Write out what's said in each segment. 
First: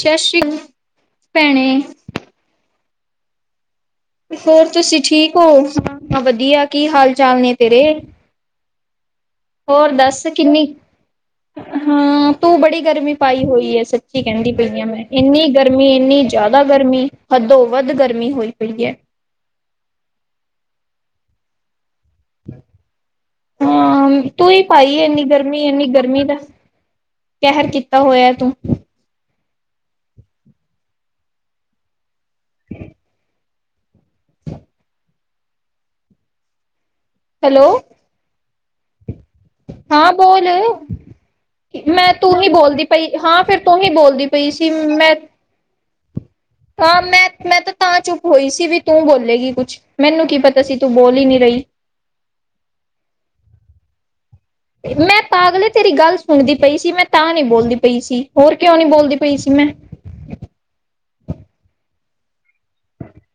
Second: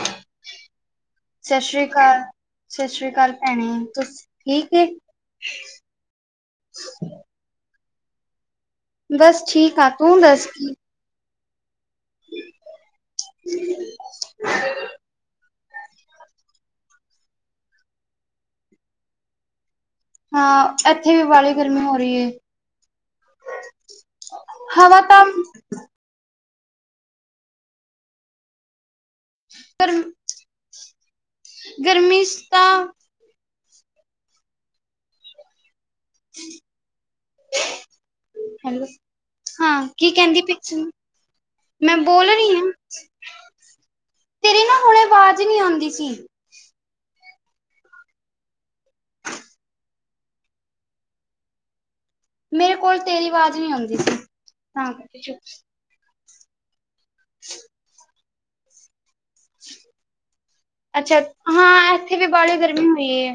ਸਤਿ ਸ਼੍ਰੀ ਅਕਾਲ ਸਤਿ ਭੈਣੇ ਸ੍ਰੀ ਅਕਾਲ ਸਤਿ ਸ੍ਰੀ ਅਕਾਲ ਭੈਣੇ, ਤੁਸੀ ਹੋਰ ਠੀਕ ਏ? ਤੁਸੀਂ ਠੀਕ ਹੋ ਹਾਂ, ਹਾਂ ਵਧੀਆ ਕੀ, ਹਾਲ ਚਾਲ ਨੇ ਤੇਰੇ? ਬਸ, ਠੀਕ ਆ, ਹੋਰ ਤੂੰ ਦੱਸ ਕਿੰਨੀ ਕੀ? ਹਾਂ ਤੂੰ ਬੜੀ ਗਰਮੀ ਪਾਈ ਹੋਈ ਹੈ, ਸੱਚੀ ਕਹਿੰਦੀ ਪਈ ਆ ਮੈਂ ਇੰਨੀ ਗਰਮੀ ਇੰਨੀ ਜ਼ਿਆਦਾ ਗਰਮੀ ਹੱਦੋ ਵੱਧ ਗਰਮੀ ਹੋਈ ਪਈ ਹੈ। ਹਾਂ ਇੱਥੇ ਵੀ ਬਾਹਲੀ ਗਰਮੀ ਹੋ ਰਹੀ ਹੈ। ਹਾਂ, ਤੂੰ ਹੀ ਪਾਈ ਹਵਾ ਤਾਂ ਇੰਨੀ ਗਰਮੀ ਇਨੀ ਗਰਮੀ ਦਾ, ਕਹਿਰ ਕੀਤਾ ਹੋਇਆ ਤੂੰ, ਪਰ, ਗਰਮੀ ਤਾਂ, [unintelligible] [unintelligible] ਹੈਲੋ, ਹੈਲੋ ਹਾਂ ਕੀ ਕਹਿੰਦੀ ਪਿਕਚਰ ਨੂੰ ਮੈਂ ਤੂੰ ਹੀ ਬੋਲਦੀ ਪਈ, ਹਾਂ ਫਿਰ ਤੂੰ ਹੀ ਬੋਲਦੀ ਪਈ ਸੀ ਮੈਂ, ਕੋਈ ਨੀ ਆਉਂਦੀ ਸੀ। ਹਾਂ, ਮੈਂ ਮੈਂ ਤਾਂ-ਤਾਂ ਚੁੱਪ ਹੋਈ ਸੀ ਵੀ ਤੂੰ ਬੋਲੇਗੀ ਕੁਛ ਮੈਨੂੰ ਕੀ ਪਤਾ ਸੀ, ਤੂੰ ਬੋਲ ਹੀ ਨਹੀਂ ਰਹੀ। ਮੇਰੇ ਕੋਲ ਤੇਰੀ ਆਵਾਜ਼ ਨਹੀਂ ਆਉਂਦੀ ਸੀ। ਤਾਂ ਕਰਕੇ ਮੈਂ ਚੁੱਪ ਪਾਗਲੇ ਤੇਰੀ ਗੱਲ ਸੁਣਦੀ ਪਈ ਸੀ, ਮੈਂ ਤਾਂ ਨਹੀਂੀ ਬੋਲਦੀ ਪਈ ਸੀ ਹੋਰ ਕਿਉਂ ਨੀ ਬੋਲਦੀ ਪਈ ਸੀ ਮੈਂ, ਅੱਛਾ ਹਾਂ ਇੱਥੇ ਵੀ ਬਾਹੀ ਗਰਮੀ ਹੋਈ ਹੈ।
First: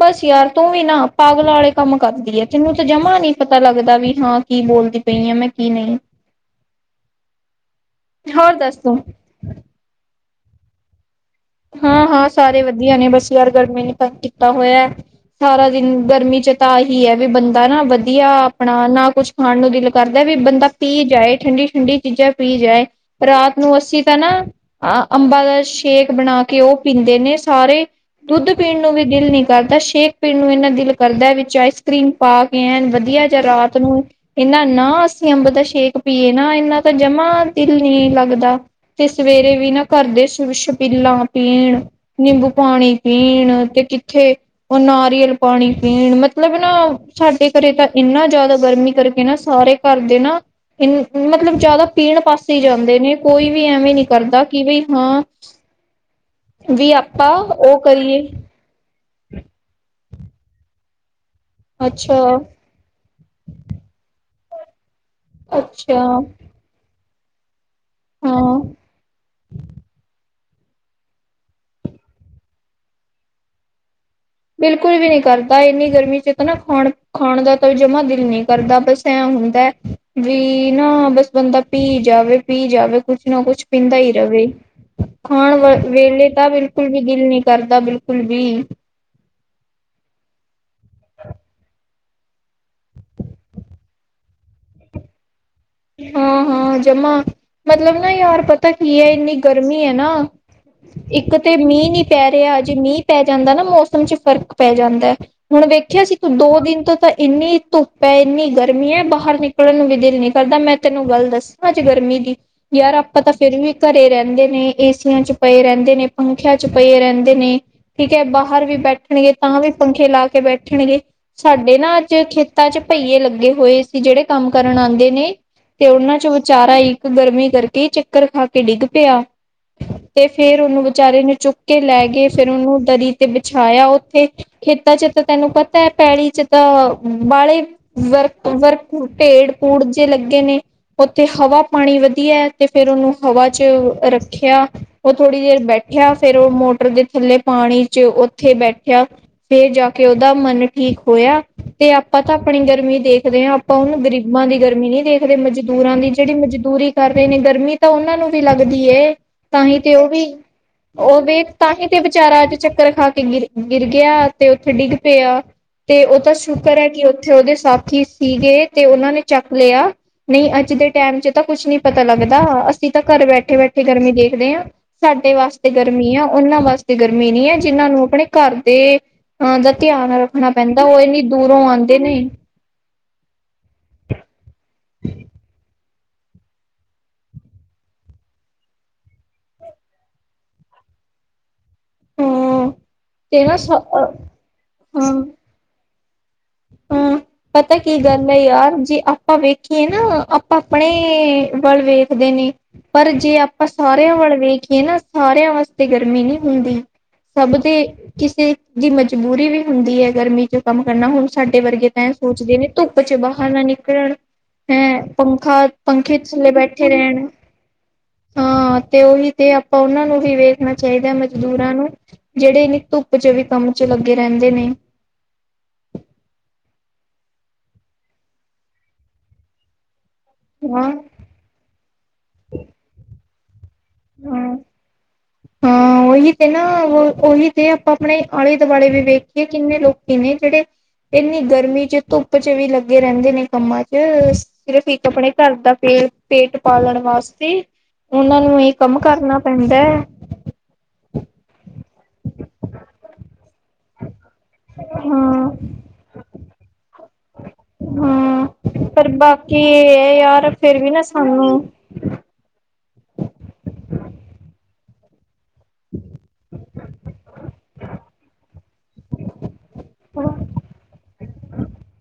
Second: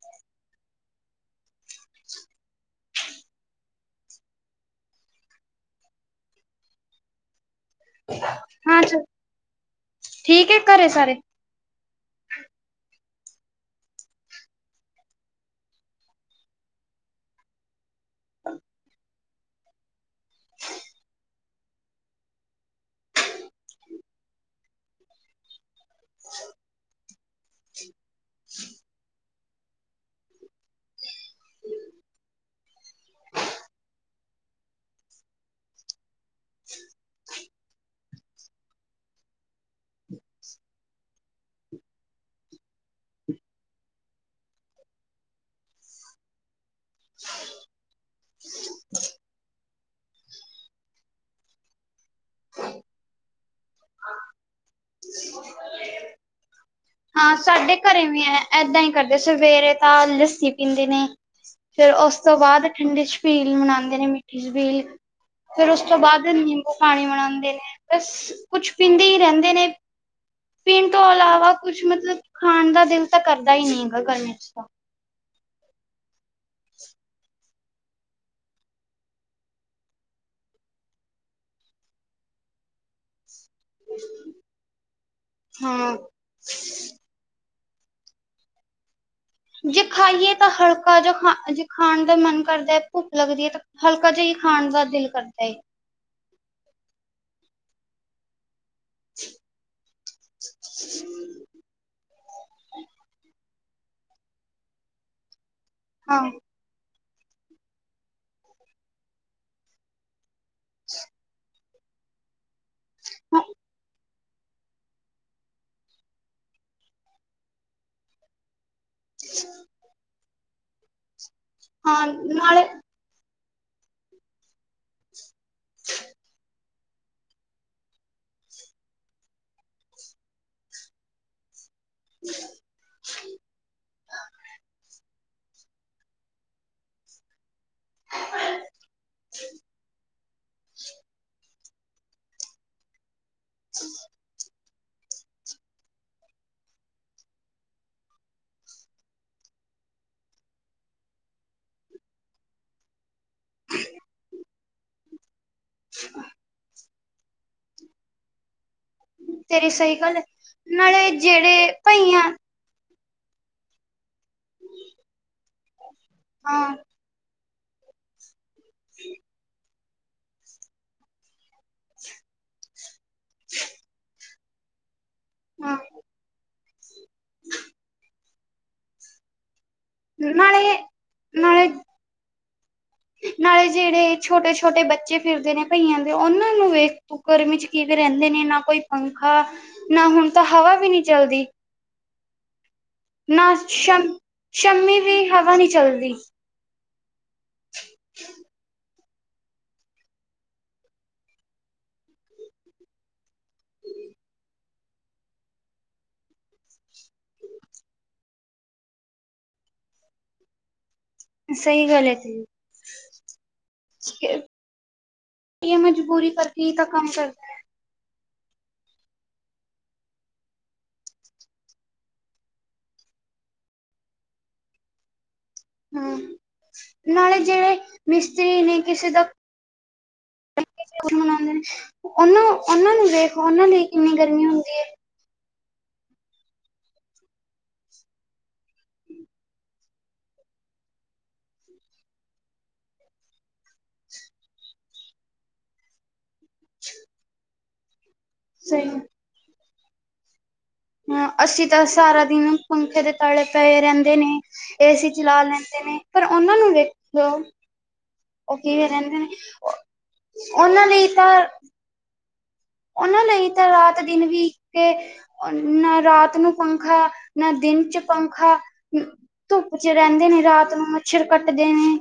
ਬਸ ਯਾਰ ਤੂੰ ਵੀ ਨਾ ਪਾਗਲਾ ਵਾਲੇ ਕੰਮ ਕਰਦੀ ਹੈ, ਤੈਨੂੰ ਤਾਂ ਜਮਾ ਨੀ ਪਤਾ ਲੱਗਦਾ ਵੀ ਹਾਂ। ਕੀ ਬੋਲਦੀ ਪਈ ਆ ਮੈਂ ਕੀ ਨਹੀਂ, [unintelligible] ਹੋਰ ਦੱਸ ਹਾਂ ਤੂੰ। ਚਲ ਠੀਕ ਹੈ, ਘਰੇ ਸਾਰੇ ਹਾਂ- ਹਾਂ ਸਾਰੇ ਵਧੀਆ ਨੇ, ਬਸ ਯਾਰ ਗਰਮੀ ਨੇ ਤੰਗ ਕੀਤਾ ਹੋਇਆ। ਸਾਰਾ ਦਿਨ ਗਰਮੀ ਚ ਤਾਂ ਇਹੀ ਹੈ ਵੀ ਬੰਦਾ ਨਾ ਵਧੀਆ ਆਪਣਾ ਨਾ ਕੁਛ- ਖਾਣ ਨੂੰ ਦਿਲ ਕਰਦਾ ਵੀ ਬੰਦਾ ਪੀ ਜਾਏ ਠੰਡੀ- ਠੰਡੀ ਚੀਜ਼ਾਂ ਪੀ ਜਾਏ ਰਾਤ ਨੂੰ ਅਸੀਂ ਤਾਂ ਨਾ, ਅ ਅੰਬਾਂ ਦਾ ਸ਼ੇਕ ਬਣਾ ਕੇ ਉਹ ਪੀਂਦੇ ਨੇ ਸਾਰੇ ਦੁੱਧ ਪੀਣ ਨੂੰ ਵੀ ਦਿਲ ਨੀ ਕਰਦਾ, ਸ਼ੇਕ ਪੀਣ ਨੂੰ ਇੰਨਾ ਦਿਲ ਕਰਦਾ ਵਿੱਚ ਆਈਸ ਕਰ੍ਰੀਮ ਪਾ ਕੇ ਐ ਵਧੀਆ ਚ ਰਾਤ ਨੂੰ ਇਹਨਾ ਨਾ ਅਸੀਂ ਅੰਬ ਦਾ ਸ਼ੇਕ ਪੀਏ ਨਾ ਇੰਨਾ ਤਾਂ ਜਮਾ ਦਿਲ ਨਹੀਂ ਲੱਗਦਾ। ਤੇ ਸਵੇਰੇ ਵੀ ਨਾ ਘਰ ਦੇ ਛਪੀਲਾਂ ਪੀਣ ਨਿੰਬੂ ਪਾਣੀ ਪੀਣ ਤੇ ਕਿੱਥੇ ਉਹ ਨਾਰੀਅਲ ਪਾਣੀ ਪੀਣ ਮਤਲਬ ਨਾ ਸਾਡੇ ਘਰੇ ਤਾਂ ਇੰਨਾ ਜ਼ਿਆਦਾ ਗਰਮੀ ਕਰਕੇ ਨਾ ਸਾਰੇ, ਕਰਦੇ ਨਾ, ਇ ਮਤਲਬ ਜ਼ਿਆਦਾ ਪੀਣ ਪਾਸੇ ਜਾਂਦੇ, ਨੇ ਕੋਈ ਵੀ ਐਵੇਂ ਨਹੀਂ ਕਰਦਾ ਕਿ ਬਈ ਹਾਂ। ਵੀ ਆਪਾਂ ਹਾਂ ਸਾਡੇ ਉਹ ਘਰੇ ਕਰੀਏ ਵੀ ਹੈ। ਇਏਦਾਂ ਹੀ ਕਰਦੇ ਸਵੇਰੇ ਤਾਂ ਲੱਸੀ ਪੀਂਦੇ ਨੇ ਫੇਰ ਉਸ ਤੋਂ ਅੱਛਾ ਬਾਅਦ ਠੰਡੇ ਛਪੀਲ ਮਨਾਉਂਦੇ, ਨੇ ਮਿੱਠੀ ਛਪੀਲ ਫੇਰ ਉਸ ਤੋਂ ਅੱਛਾ ਬਾਅਦ ਉਹ ਪਾਣੀ ਬਨਾਉਂਦੇ ਨੇ। ਬਸ ਹਾਂ ਕੁਛ ਪੀਂਦੇ ਹੀ ਰਹਿੰਦੇ ਨੇ ਪੀਣ ਤੋਂ ਇਲਾਵਾ ਕੁਛ ਮਤਲਬ ਖਾਣ ਦਾ ਦਿਲ ਤਾਂ ਕਰਦਾ ਹੀ ਨਹੀ ਹੈਗਾ ਗਰਮੀ ਚ ਤਾਂ ਬਿਲਕੁਲ ਵੀ ਨਹੀਂ ਕਰਦਾ ਇੰਨੀ ਗਰਮੀ ਚ ਤਾਂ ਨਾ ਖਾਣ, ਖਾਣ ਦਾ ਤਾਂ ਜਮਾ ਦਿਲ ਨਹੀਂ ਕਰਦਾ ਬਸ ਐ ਹੁੰਦਾ ਵੀ ਨਾ ਬਸ ਬੰਦਾ ਪੀ ਜਾਵੇ ਪੀ ਜਾਵੇ ਕੁਛ ਨਾ ਕੁਛ ਪੀਂਦਾ ਹੀ ਰਹੇ ਖਾਣ ਵ ਹਾਂ ਵੇਲੇ ਤਾਂ ਬ ਫਿਰ ਵੀ ਦਿਲ ਨੀ ਕਰਦਾ ਬਿਲਕੁਲ ਵੀ ਜੇ ਖਾਈਏ ਤਾਂ ਹਲਕਾ ਜਾ ਖਾ ਜੇ ਖਾਣ ਦਾ ਮਨ ਕਰਦਾ ਭੁੱਖ ਲੱਗਦੀ ਹੈ ਤੇ ਹਲਕਾ ਜਿਹੀ ਖਾਣ ਦਾ ਦਿਲ ਕਰਦਾ ਏ। ਹਾਂ -ਹਾਂ ਜਮਾ, ਮਤਲਬ ਨਾ ਯਾਰ ਪਤਾ ਕੀ ਹੈ ਇੰਨੀ ਗਰਮੀ ਹੈ ਨਾ ਦਿਲ ਨਹੀਂ ਕਰਦਾ ਬਿਲਕੁਲ ਵੀ ਇੱਕ ਤੇ ਮੀਂਹ ਨੀ ਪੈ ਰਿਹਾ ਜੇ ਮੀਂਹ ਪੈ ਜਾਂਦਾ ਨਾ ਮੌਸਮ ਚ ਫ਼ਰਕ ਪੈ ਜਾਂਦਾ ਹੁਣ ਦੇਖ ਸਿਰਫ ਹਾਂ ਦੋ ਦਿਨ ਤੋਂ ਤਾਂ ਇੰਨੀ ਧੁੱਪ ਹੈ ਇੰਨੀ ਗਰਮੀ ਹੈ ਬਾਹਰ ਨਿਕਲਣ ਨੂੰ ਵੀ ਦਿਲ ਨਹੀ ਕਰਦਾ ਮੈਂ ਤੈਨੂੰ ਗੱਲ ਦੱਸਾਂ ਅੱਜ ਗਰਮੀ ਦੀ, ਯਾਰ ਆਪਾਂ ਤਾਂ ਫਿਰ ਵੀ ਘਰੇ ਰਹਿੰਦੇ ਨੇ ਏਸੀਆਂ ਚ ਪਏ ਰਹਿੰਦੇ ਨੇ, ਪੰਖਿਆਂ ਚ ਪਏ ਰਹਿੰਦੇ ਨੇ ਠੀਕ ਹੈ ਬਾਹਰ ਵੀ ਬੈਠਣਗੇ ਤਾਂ ਵੀ ਪੰਖੇ ਲਾ ਕੇ ਬੈਠਣਗੇ ਸਾਡੇ ਨਾ ਹਾਂ ਅੱਜ ਨਾਲੇ ਖੇਤਾਂ ਚ ਬਹੀਏ ਲੱਗੇ ਹੋਏ ਸੀ ਜਿਹੜੇ ਕੰਮ ਕਰਨ ਆਉਂਦੇ ਨੇ ਤੇ ਉਹਨਾਂ ਚ ਵਿਚਾਰਾ ਇਕ ਗਰਮੀ ਕਰਕੇ ਚੱਕਰ ਖਾ ਕੇ ਡਿੱਗ ਪਿਆ ਤੇ ਫੇਰ ਉਹਨੂੰ ਵਿਚਾਰੇ ਨੂੰ ਚੁੱਪ ਕੇ ਲੈ ਗਏ ਫਿਰ ਉਹਨੂੰ ਦਰੀ ਤੇ ਬਿਛਾਇਆ ਉੱਥੇ ਖੇਤਾਂ ਚ ਤੈਨੂੰ ਪਤਾ ਹੈ ਪੈਲੀ ਚ ਤਾਂ ਵਾਲੇ ਵਰਕ -ਵਰਕ ਢੇੜ ਪੂੜ ਲੱਗੇ ਨੇ ਉੱਥੇ ਹਵਾ ਪਾਣੀ ਵਧੀਆ ਤੇ ਫਿਰ ਉਹਨੂੰ ਹਵਾ ਚ ਰੱਖ ਰੱਖਿਆ ਉਹ ਥੋੜ੍ਹੀ ਦੇਰ ਬੈਠਿਆ ਫਿਰ ਉਹ ਮੋਟਰ ਦੇ ਥੱਲੇ ਪਾਣੀ ਚ ਉੱਥੇ ਬੈਠਿਆ ਫੇਰ ਜਾ ਕੇ ਉਹਦਾ ਮਨ ਠੀਕ ਹੋਇਆ ਤੇ ਆਪਾਂ ਤਾਂ ਆਪਣੀ ਗਰਮੀ ਦੇਖਦੇ ਹਾਂ ਆਪਾਂ ਉਹਨੂੰ ਗ਼ਰੀਬਾਂ ਦੀ ਗਰਮੀ ਗਰਮੀ ਨਹੀ ਦੇਖਦੇ ਮਜ਼ਦੂਰਾਂ ਦੀ ਜਿਹੜੀ ਮਜ਼ਦੂਰੀ ਕਰ ਰਹੇ ਨੇ ਗਰਮੀ ਤਾਂ ਉਹਨਾਂ ਨੂੰ ਵੀ ਲੱਗਦੀ ਤੇਰੀ ਤਾਂਹੀ ਤੇ ਸਹੀ ਉਹ ਗੱਲ ਹੈ ਵੀ ਨਾਲੇ ਉਹ ਵੀ ਜਿਹੜੇ ਤਾਂਹੀ ਤੇ ਭਈਆਂ ਵਿਚਾਰਾ ਅੱਜ ਚੱਕਰ ਖਾ ਕੇ ਗਿਰੇ ਗਿਰ ਗਿਆ ਤੇ ਉੱਥੇ ਡਿੱਗ ਪਿਆ ਤੇ ਉਹ ਤਾਂ ਹਾਂ ਸ਼ੁਕਰ ਹੈ ਕਿ ਜਿੱਥੇ ਉਹਦੇ ਸਾਥੀ ਸੀਗੇ ਤੇ ਉਹਨਾਂ ਨੇ ਚੱਕ ਨਹੀਂ ਅੱਜ ਦੇ ਟਾਈਮ ਚ ਤਾਂ ਕੁੱਛ ਨੀ ਪਤਾ ਲੱਗਦਾ ਅਸੀਂ ਤਾਂ ਘਰ ਬੈਠੇ- ਬੈਠੇ ਗਰਮੀ ਦੇ ਦੇ ਹਾਂ ਸਾਡੇ ਵਾਸਤੇ ਹਾਂ ਗਰਮੀ ਆ ਉਹਨਾਂ ਵਾਸਤੇ ਗਰਮੀ ਨੀ ਹੈ ਜਿਹਨਾਂ ਨੂੰ ਆਪਣੇ। ਘਰ ਦੇ ਅਹ ਦਾ ਧਿਆਨ ਰੱਖਣਾ ਨਾਲੇ ਪੈਂਦਾ ਉਹ ਇੰਨੀ ਦੂਰੋਂ ਨਾਲੇ ਆਉਂਦੇ ਨੇ ਨਾਲੇ ਜਿਹੜੇ ਛੋਟੇ ਛੋਟੇ ਬੱਚੇ ਫਿਰਦੇ ਨੇ ਕਈਆਂ ਦੇ ਉਹਨਾਂ ਨੂੰ ਵੇਖ ਗਰਮੀ ਚ ਕੀਵੇ ਰਹਿੰਦੇ ਨੇ ਨਾ ਕੋਈ ਪੰਖਾ ਨਾ ਹੁਣ ਤਾਂ ਹਵਾ ਵੀ ਨਹੀ ਚਲਦੀ ਹਾਂ। ਤੇ ਨਾ ਸ਼ ਹਾਂ ਸ਼ਮੀ ਵੀ ਹਵਾ ਨੀ ਚੱਲਦੀ ਹਮ, ਪਤਾ ਕੀ ਗੱਲ ਹੈ ਯਾਰ ਜੀ ਆਪਾਂ ਵੇਖੀਏ ਨਾ ਆਪਾਂ ਆਪਣੇ ਵੱਲ ਵੇਖਦੇ ਨੇ ਪਰ ਜੇ ਆਪਾਂ ਸਾਰਿਆਂ ਵੱਲ ਵੇਖੀਏ ਨਾ ਸਾਰਿਆਂ ਵਾਸਤੇ ਗਰਮੀ ਨਹੀਂ ਹੁੰਦੀ ਸਭ ਦੇ ਕਿਸੇ ਦੀ ਮਜਬੂਰੀ ਵੀ ਹੁੰਦੀ ਹੈ ਗਰਮੀ ਚ ਕੰਮ ਕਰਨਾ ਸਾਡੇ ਵਰਗੇ ਸਹੀ ਤਾਂ ਗੱਲ ਇਹ ਹੈ ਤੇਰੀ ਸੋਚਦੇ ਨੇ ਧੁੱਪ ਚ ਬਾਹਰ ਨਾ ਨਿਕਲਣ ਹੈਂ ਪੰਖਾ ਇਹ ਪੰਖੇ ਮਜਬੂਰੀ ਥੱਲੇ ਕਰਕੇ ਹੀ ਤਾਂ ਬੈਠੇ ਕੰਮ ਰਹਿਣ [inaudible] ਹਾਂ ਤੇ ਉਹੀ ਤੇ ਆਪਾਂ ਉਹਨਾਂ ਨੂੰ ਵੀ ਵੇਖਣਾ ਚਾਹੀਦਾ ਮਜ਼ਦੂਰਾਂ ਨੂੰ ਜਿਹੜੇ ਇੰਨੀ ਧੁੱਪ ਚ ਵੀ ਕੰਮ ਚ ਲੱਗੇ ਰਹਿੰਦੇ ਨੇ ਹਮ ਨਾਲੇ ਜਿਹੜੇ ਮਿਸਤਰੀ ਨੇ ਕਿਸੇ ਦਾ ਹਮ ਉਂ ਉਹਨਾਂ ਉਹਨਾਂ ਨੂੰ ਵੇਖ ਉਹਨਾਂ ਲਈ ਕਿੰਨੀ ਗਰਮੀ ਹਾਂ ਹੁੰਦੀ ਹੈ ਹਾਂ ਉਹੀ ਤੇ ਨਾ ਉਹੀ ਤੇ ਆਪਾਂ ਆਪਣੇ ਆਲੇ ਦੁਆਲੇ ਵੀ ਵੇਖੀਏ ਕਿੰਨੇ ਲੋਕੀ ਨੇ ਜਿਹੜੇ। ਇੰਨੀ ਗਰਮੀ ਚ ਧੁੱਪ ਚ ਵੀ ਲੱਗੇ ਰਹਿੰਦੇ ਨੇ ਕੰਮਾਂ ਚ ਫਿਰ ਸਿਰਫ ਇੱਕ ਆਪਣੇ ਘਰ ਦਾ ਫੇਰ ਪੇਟ ਪਾਲਣ ਵਾਸਤੇ ਉਹਨਾਂ ਨੂੰ ਇਹ ਸਹੀ ਕੰਮ ਕਰਨਾ ਪੈਂਦਾ ਹੈ ਹਾਂ ਅਸੀਂ ਤਾਂ ਸਾਰਾ ਦਿਨ ਪੰਖੇ ਦੇ ਤਾਲੇ ਪਏ ਰਹਿੰਦੇ ਨੇ ਏਸੀ ਚਲਾ ਹਾਂ ਲੈਂਦੇ ਨੇ ਪਰ ਉਹਨਾਂ ਨੂੰ ਵਖ ਹੈਲੋ ਹਾਂ ਉਹ ਕਿਵੇ ਪਰ ਰਹਿੰਦੇ ਨੇ ਬਾਕੀ ਇਹ ਯਾਰ ਫਿਰ ਉਹਨਾਂ ਵੀ ਨਾ ਲਈ ਤਾਂ ਸਾਨੂੰ ਉਹਨਾਂ ਲਈ ਤਾਂ ਰਾਤ ਦਿਨ ਵੀ ਇੱਕ ਨਾ ਰਾਤ ਨੂੰ ਪੰਖਾ ਨਾ ਦਿਨ ਚ ਪੰਖਾ ਧੁੱਪ ਚ ਰਹਿੰਦੇ ਨੇ ਰਾਤ ਨੂੰ ਮੱਛਰ ਕੱਟਦੇ ਨੇ।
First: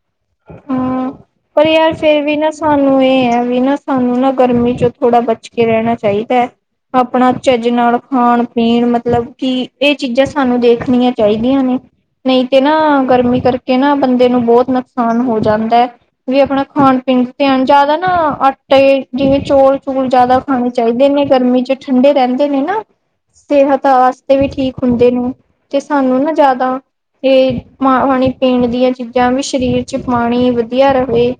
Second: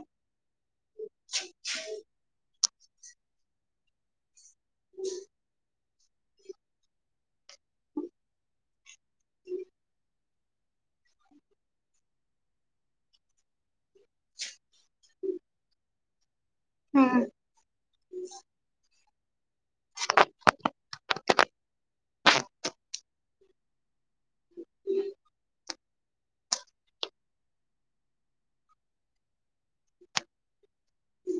ਹਾਂ ਪਰ ਯਾਰ ਫਿਰ ਵੀ ਨਾ ਸਾਨੂੰ ਇਹ ਹੈ ਵੀ ਨਾ ਸਾਨੂੰ ਨਾ ਗਰਮੀ ਚ ਥੋੜਾ ਬਚ ਕੇ ਰਹਿਣਾ ਚਾਹੀਦਾ ਹੈ ਆਪਣਾ ਝੱਜ ਨਾਲ ਖਾਣ ਪੀਣ ਮਤਲਬ ਕਿ ਇਹ ਚੀਜ਼ਾਂ ਸਾਨੂੰ ਦੇਖਣੀਆਂ ਚਾਹੀਦੀਆਂ ਨੇ ਨਹੀਂ ਤੇ ਨਾ ਗਰਮੀ ਕਰਕੇ ਨਾ ਬੰਦੇ ਨੂੰ ਬਹੁਤ ਨੁਕਸਾਨ ਹੋ ਜਾਂਦਾ ਵੀ ਆਪਣਾ ਖਾਣ ਹਮ ਪੀਣ ਜਿਆਦਾ ਨਾ ਆਟੇ ਜਿਵੇਂ ਚੋਲ ਚੂਲ ਜਿਆਦਾ ਖਾਣੇ ਚਾਹੀਦੇ ਨੇ ਗਰਮੀ ਚ ਠੰਡੇ ਰਹਿੰਦੇ ਨੇ ਨਾ ਸਿਹਤ ਵਾਸਤੇ ਵੀ ਠੀਕ ਹੁੰਦੇ ਨੇ ਤੇ ਸਾਨੂੰ ਨਾ ਜ਼ਿਆਦਾ ਤੇ ਪਾਣੀ ਪੀਣ ਦੀਆਂ ਚੀਜ਼ਾਂ ਵੀ ਸਰੀਰ ਚ ਪਾਣੀ ਵੀ ਵਧੀਆ ਰਹੇ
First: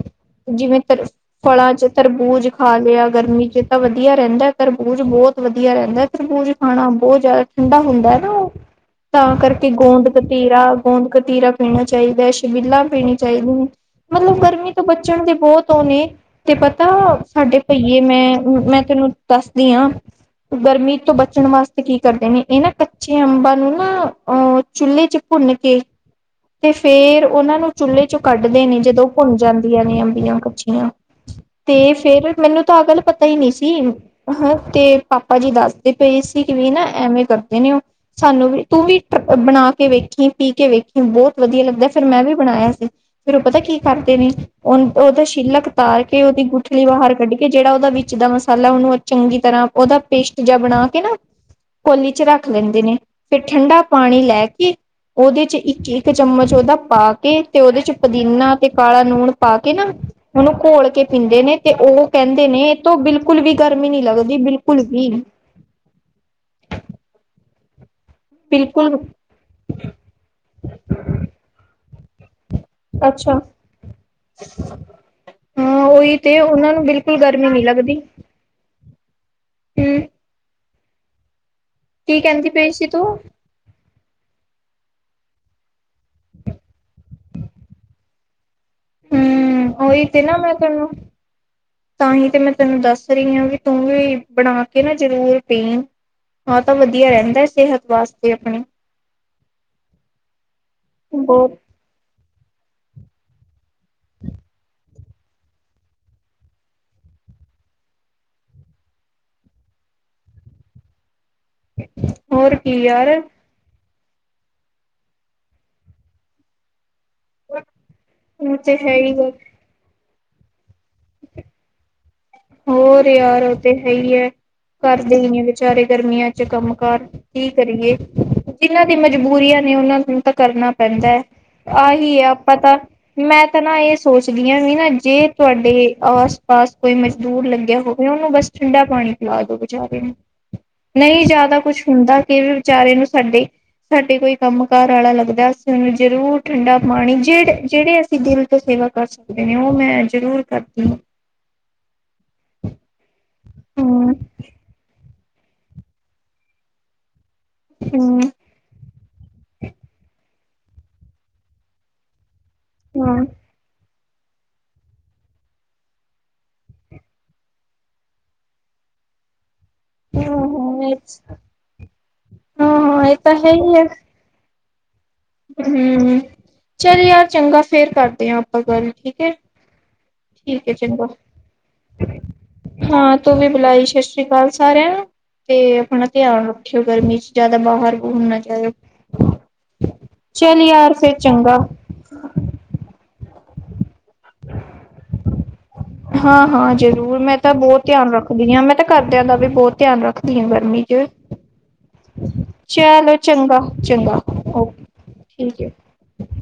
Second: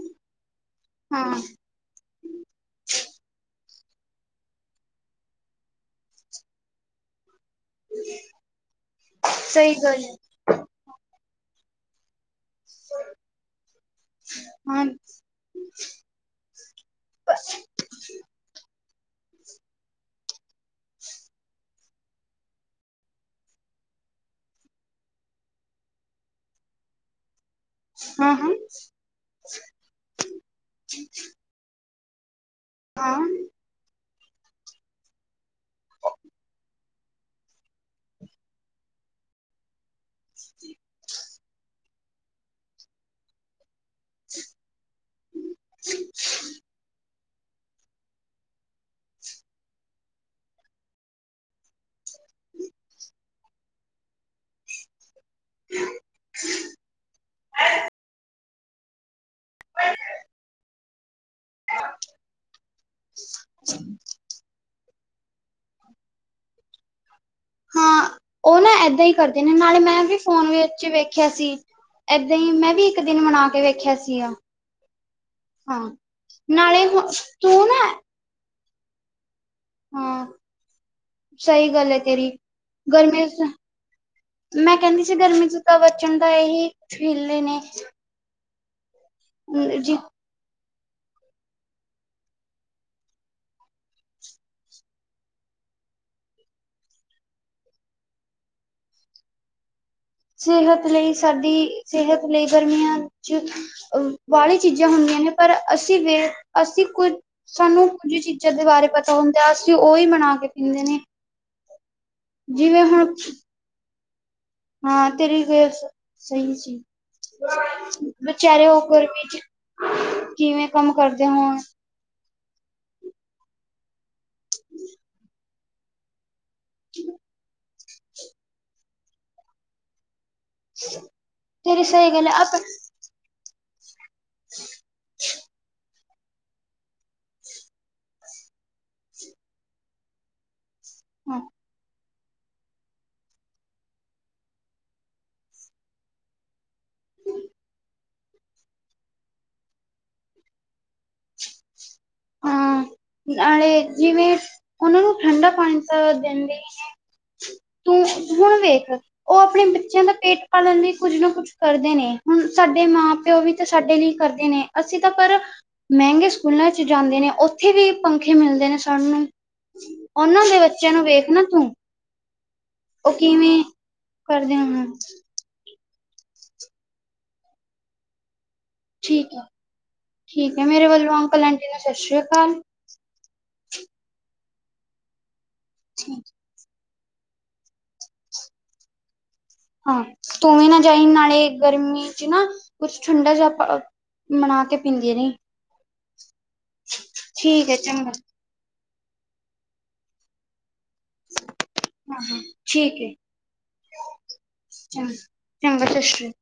ਜਿਵੇਂ ਤ ਹਾਂ ਫਲਾਂ ਚ ਤਰਬੂਜ ਖਾ ਲਿਆ ਗਰਮੀ ਚ ਤਾਂ ਵਧੀਆ ਰਹਿੰਦਾ ਤਰਬੂਜ ਬਹੁਤ ਵਧੀਆ ਰਹਿੰਦਾ ਤਰਬੂਜ ਖਾਣਾ ਬਹੁਤ ਜ਼ਿਆਦਾ ਠੰਡਾ ਹੁੰਦਾ ਹੈ ਨਾ ਉਹ ਤਾਂ ਕਰਕੇ ਸਹੀ ਗੱਲ ਗੋਂਦ ਹੈ ਕਤੀਰਾ ਗੋਂਦ ਕਤੀਰਾ ਪੀਣਾ ਚਾਹੀਦਾ ਛਬੀਲਾਂ ਪੀਣੀ ਚਾਹੀਦੀਆਂ ਮਤਲਬ ਗਰਮੀ ਤੋਂ ਹਾਂ ਬਚਣ ਦੇ ਬਹੁਤ ਉਹ ਨੇ ਤੇ ਪਤਾ ਸਾਡੇ ਭਈਏ ਮੈਂ ਮੈਂ ਤੈਨੂੰ ਦੱਸਦੀ ਹਾਂ ਗਰਮੀ ਤੋਂ ਬਚਣ ਵਾਸਤੇ ਕੀ ਕਰਦੇ ਨੇ ਇਹ ਨਾ ਕੱਚੇ ਅੰਬਾਂ ਨੂੰ ਨਾ ਅਹ ਚੁੱਲ੍ਹੇ ਚ ਭੁੰਨ ਕੇ ਤੇ ਫਿਰ ਉਹਨਾਂ ਨੂੰ ਚੁੱਲ੍ਹੇ ਚੋਂ ਹਾਂ ਹਾਂ ਕੱਢਦੇ ਨੇ ਜਦੋਂ ਭੁੰਨ ਜਾਂਦੀਆਂ ਨੇ ਅੰਬੀਆਂ ਕੱਚੀਆਂ ਤੇ ਫਿਰ ਮੈਨੂੰ ਤਾਂ ਅ ਗੱਲ ਹਾਂ ਪਤਾ ਹੀ ਨਹੀਂ ਸੀ ਹਾਂ ਤੇ ਪਾਪਾ ਜੀ ਦੱਸਦੇ ਪਏ ਸੀ ਕਿ ਵੀ ਨਾ ਐਵੇ ਕਰਦੇ ਨੇ ਉਹ ਸਾਨੂੰ ਵੀ ਤੂੰ ਵੀ ਬਣਾ ਕੇ ਵੇਖ ਤੂੰ ਪੀ ਕੇ ਵੇਖੀ ਬਹੁਤ ਵਧੀਆ ਲੱਗਦਾ ਫਿਰ ਮੈਂ ਵੀ ਬਣਾਇਆ ਸੀ ਫਿਰ ਉਹ ਪਤਾ ਕੀ ਕਰਦੇ ਨੇ ਉਹ ਉਹਦਾ ਛਿੱਲਕਤਾਰ ਕੇ ਉਹਦੀ ਗੁਠਲੀ ਬਾਹਰ ਕੱਢੀ ਕਿ ਜਿਹੜਾ ਉਹਦਾ ਵਿੱਚ ਦਾ ਮਸਾਲਾ ਉਹਨੂੰ ਚੰਗੀ ਤਰ੍ਹਾਂ ਉਹਦਾ ਪੇਸਟ ਜ ਬਣਾ ਕੇ ਨਾ ਕੋਲੀ ਚ ਰੱਖ ਲੈਂਦੇ ਨੇ ਫਿਰ ਠੰਡਾ ਪਾਣੀ ਲੈ ਕੇ ਉਹਦੇ ਚ ਇੱਕ ਇੱਕ ਚਮਚ ਉਹਦਾ ਪਾ ਕੇ ਤੇ ਉਹਦੇ ਚ ਪੁਦੀਨਾ ਤੇ ਕਾਲਾ ਲੂਣ ਪਾ ਕੇ ਨਾ ਉਹਨੂੰ ਘੋਲ ਕੇ ਪੀਂਦੇ ਨੇ ਤੇ ਉਹ ਕਹਿੰਦੇ ਨੇ ਇਹ ਤ ਬਿਲਕੁਲ ਵੀ ਗਰਮੀ ਨਹੀਂ ਲੱਗਦੀ ਬਿਲਕੁਲ ਵੀ ਹਾਂ ਉਹ ਨਾ ਬਿਲਕੁਲ ਏਦਾਂ ਹੀ ਕਰ ਨੇ ਨਾਲੇ ਮੈਂ ਵੀ ਫੋਨ ਵਿੱਚ ਵੇਖਿਆ ਸੀ ਇਦਾਂ ਹੀ ਮੈਂ। ਵੀ ਇੱਕ ਦਿਨ ਅੱਛਾ ਮਨਾ ਕੇ ਵੇਖਿਆ ਸੀਗਾ। ਹਾਂ ਉਹੀ ਤੇ ਉਹਨਾਂ ਨਾਲੇ ਨੂੰ ਬਿਲਕੁਲ ਗਰਮੀ ਤੂੰ ਨਹੀਂ ਨਾ। ਲੱਗਦੀ ਹੂੰ ਹਾਂ ਸਹੀ ਗੱਲ ਹੈ ਕੀ ਤੇਰੀ ਕਹਿੰਦੀ ਪਈ ਸੀ ਤੂੰ ਗਰਮੀਆਂ। ਮੈਂ ਕਹਿੰਦੀ ਸੀ ਗਰਮੀ ਤੋਂ ਤਾਂ ਬਚਣ ਦਾ ਇਹੀ ਹੀਲੇ ਨੇ ਹੂੰ ਹੂ ਜੀ ਉਹੀ ਤੇ ਨਾ ਮੈਂ ਤਿੰਨੋ ਤਾਂ ਹੀ ਤੇ ਮੈਂ ਤੈਨੂੰ ਦੱਸ ਰਹੀ ਹਾਂ ਵੀ ਤੂੰ ਵੀ ਬਣਾ ਕੇ ਨਾ ਜ਼ਰੂਰ ਪੀਣ ਹਾਂ ਤਾਂ ਵਧੀਆ ਰਹਿੰਦਾ ਸਿਹਤ ਵਾਸਤੇ ਆਪਣੇ ਸਿਹਤ ਲਈ ਬਹੁਤ ਸਾਡੀ ਸਿਹਤ ਲਈ ਗਰਮੀਆਂ ਚ ਅ ਵਾਲੀ ਚੀਜ਼ਾਂ ਹੁੰਦੀਆਂ ਨੇ ਪਰ ਅਸੀਂ ਵੇ ਅਸੀਂ ਕੁਝ ਸਾਨੂੰ ਕੁਝ ਚੀਜ਼ਾਂ ਦੇ ਬਾਰੇ ਪਤਾ ਹੁੰਦਾ ਅਸੀਂ ਉਹੀ ਬਣਾ ਕੇ ਪੀਂਦੇ ਨੇ ਹੋਰ ਕੀ ਜਿਵੇਂ ਯਾਰ ਹੁਣ ਹਾਂ ਤੇਰੀ ਗ ਸਹੀ ਸੀ ਉਹ ਬਚਾਰੇ ਤੇ ਹੋ ਹੈ ਹੀ ਗਰਮੀ ਆ ਚ ਕਿਵੇਂ ਕੰਮ ਕਰਦੇ ਹੋਣ ਹੋਰ ਯਾਰ ਉਹ ਤੇ ਹੈ ਹੀ ਹੈ ਘਰਦੇ ਹੀ ਨੇ ਵਿਚਾਰੇ ਗਰਮੀਆਂ ਤੇ ਕੰਮ ਕਾਰ ਕੀ ਕਰੀਏ ਜਿਨਾਂ ਦੀ ਮਜਬੂਰੀਆਂ ਨੇ ਉਹਨਾਂ ਨੂੰ ਤਾਂ। ਕਰਨਾ ਪੈਂਦਾ ਹੈ ਤੇਰੀ ਸਹੀ ਆਹੀ ਹੈ ਗੱਲ ਆਪਾਂ ਆਪ ਤਾਂ ਮੈਂ ਤਾਂ ਨਾ ਇਸ। ਸੋਚਦੀ ਹਾਂ ਵੀ ਨਾ ਜੇ ਤੁਹਾਡੇ ਆਸ ਪਾਸ ਕੋਈ ਮ। ਦੂਰ ਲੱਗਿਆ ਹੋਵੇ। ਉਹਨੂੰ ਬਸ ਠੰਡਾ ਪਾਣੀ ਪਿਲਾ ਦੋ ਬੇਚਾਰੇ ਨੂੰ। ਨਹੀਂ ਜਿਆਦਾ ਕੁਛ ਹੁੰਦਾ ਕਿਵੇ। ਵਿਚਾਰੇ ਨੂੰ ਸਾਡੇ ਸਾਡੇ ਕੋਈ ਕੰਮ ਕਾਰ ਵਾਲਾ ਲੱਗਦਾ ਨੂੰ ਜਰੂਰ ਠੰਡਾ। ਮਾਣੀ ਜਿਹੜੇ ਜਿਹੜੇ ਅਸੀਂ ਦਿਲ ਤੋਂ ਸੇਵਾ ਕਰ ਸਕਦੇ ਨੇ ਉਹ ਮੈਂ ਜ਼ਰੂਰ ਕਰਦੀ ਹਾਂ। ਹਾਂ ਨਾਲੇ ਹਮ ਜਿਵੇਂ ਉਹਨਾਂ ਨੂੰ ਠੰਡਾ ਪਾਣੀ ਤਾਂ ਦਿੰਦੇ ਹੀ ਤੂੰ ਹਮ ਹੁਣ ਵੇਖ। ਉਹ ਆਪਣੇ ਬੱਚਿਆਂ ਦਾ ਪੇਟ ਪਾਲਣ ਲਈ ਕੁੱਝ ਨਾ ਕੁੱਝ ਕਰਦੇ ਨੇ ਹੁਣ ਸਾਡੇ। ਹਾਂ। ਉਹ ਵੀ ਤਾਂ ਸਾਡੇ ਲਈ ਕਰਦੇ ਨੇ ਅਸੀਂ ਤਾਂ ਪਰ ਮਹਿੰਗੇ ਸਕੂਲਾਂ ਚ। ਚ ਜਾਂਦੇ ਨੇ ਉੱਥੇ ਵੀ ਪੰਖੇ ਮਿਲਦੇ ਨੇ ਸਾਨੂੰ। ਉਹਨਾਂ ਦੇ ਬੱਚਿਆਂ ਹਾਂ ਨੂੰ ਵੇਖ ਨਾ ਤੂੰ ਹਾਂ ਉਹ ਇਹ ਤਾਂ ਕਿਵੇਂ। ਕਰਦੇ ਹਾਂ। ਹਮ ਹਮ ਚੱਲ ਯਾਰ ਚੰਗਾ, ਫੇਰ ਕਰਦੇ ਹਾਂ ਆਪਾਂ ਗੱਲ ਠੀਕ ਹੈ। ਠੀਕ ਹੈ ਮੇਰੇ ਵੱਲੋਂ ਅੰਕਲ ਆਂਟੀ ਨੂੰ ਸਤਿ ਸ਼੍ਰੀ ਅਕਾਲ। ਹਾਂ ਤੂੰ ਵੀ ਬੁਲਾਈ ਸਤਿ ਸ੍ਰੀ ਅਕਾਲ ਸਾਰਿਆਂ ਨੂੰ ਤੇ ਆਪਣਾ ਧਿਆਨ ਰੱਖ। ਗਰਮੀ ਚ ਜ਼ਿਆਦਾ ਬਾਹਰ ਘੁੰਮਣਾ ਨਾ ਜਾਇਉ। ਹਾਂ, ਤੂੰ ਵੀ ਨਾ ਜਾਈ ਨਾਲੇ ਗਰਮੀ ਚ ਨਾ ਕੁਛ ਠੰਡਾ ਜਿਹਾ। ਬਣਾ ਕੇ ਪੀਂਦੀ ਰਹੀ। ਹਾਂ, ਹਾਂ ਜ਼ਰੂਰ ਮੈਂ ਤਾਂ ਠੀਕ ਹੈ ਬਹੁਤ ਧਿਆਨ ਚੰਗਾ ਰੱਖਦੀ ਹਾਂ ਮੈਂ। ਤੇ ਘਰਦਿਆਂ ਦਾ ਵੀ ਬਹੁਤ ਧਿਆਨ ਰੱਖਦੀ ਹ ਗਰਮੀ ਚ। ਹਾਂ ਹਾਂ ਠੀਕ ਹੈ ਚਲੋ, ਚੰਗਾ, ਚੰਗਾ ਓਕੇ ਚੰਗਾ ਠੀਕ ਹੈ। ਚੰਗਾ ਸਤਿ ਸ਼੍ਰੀ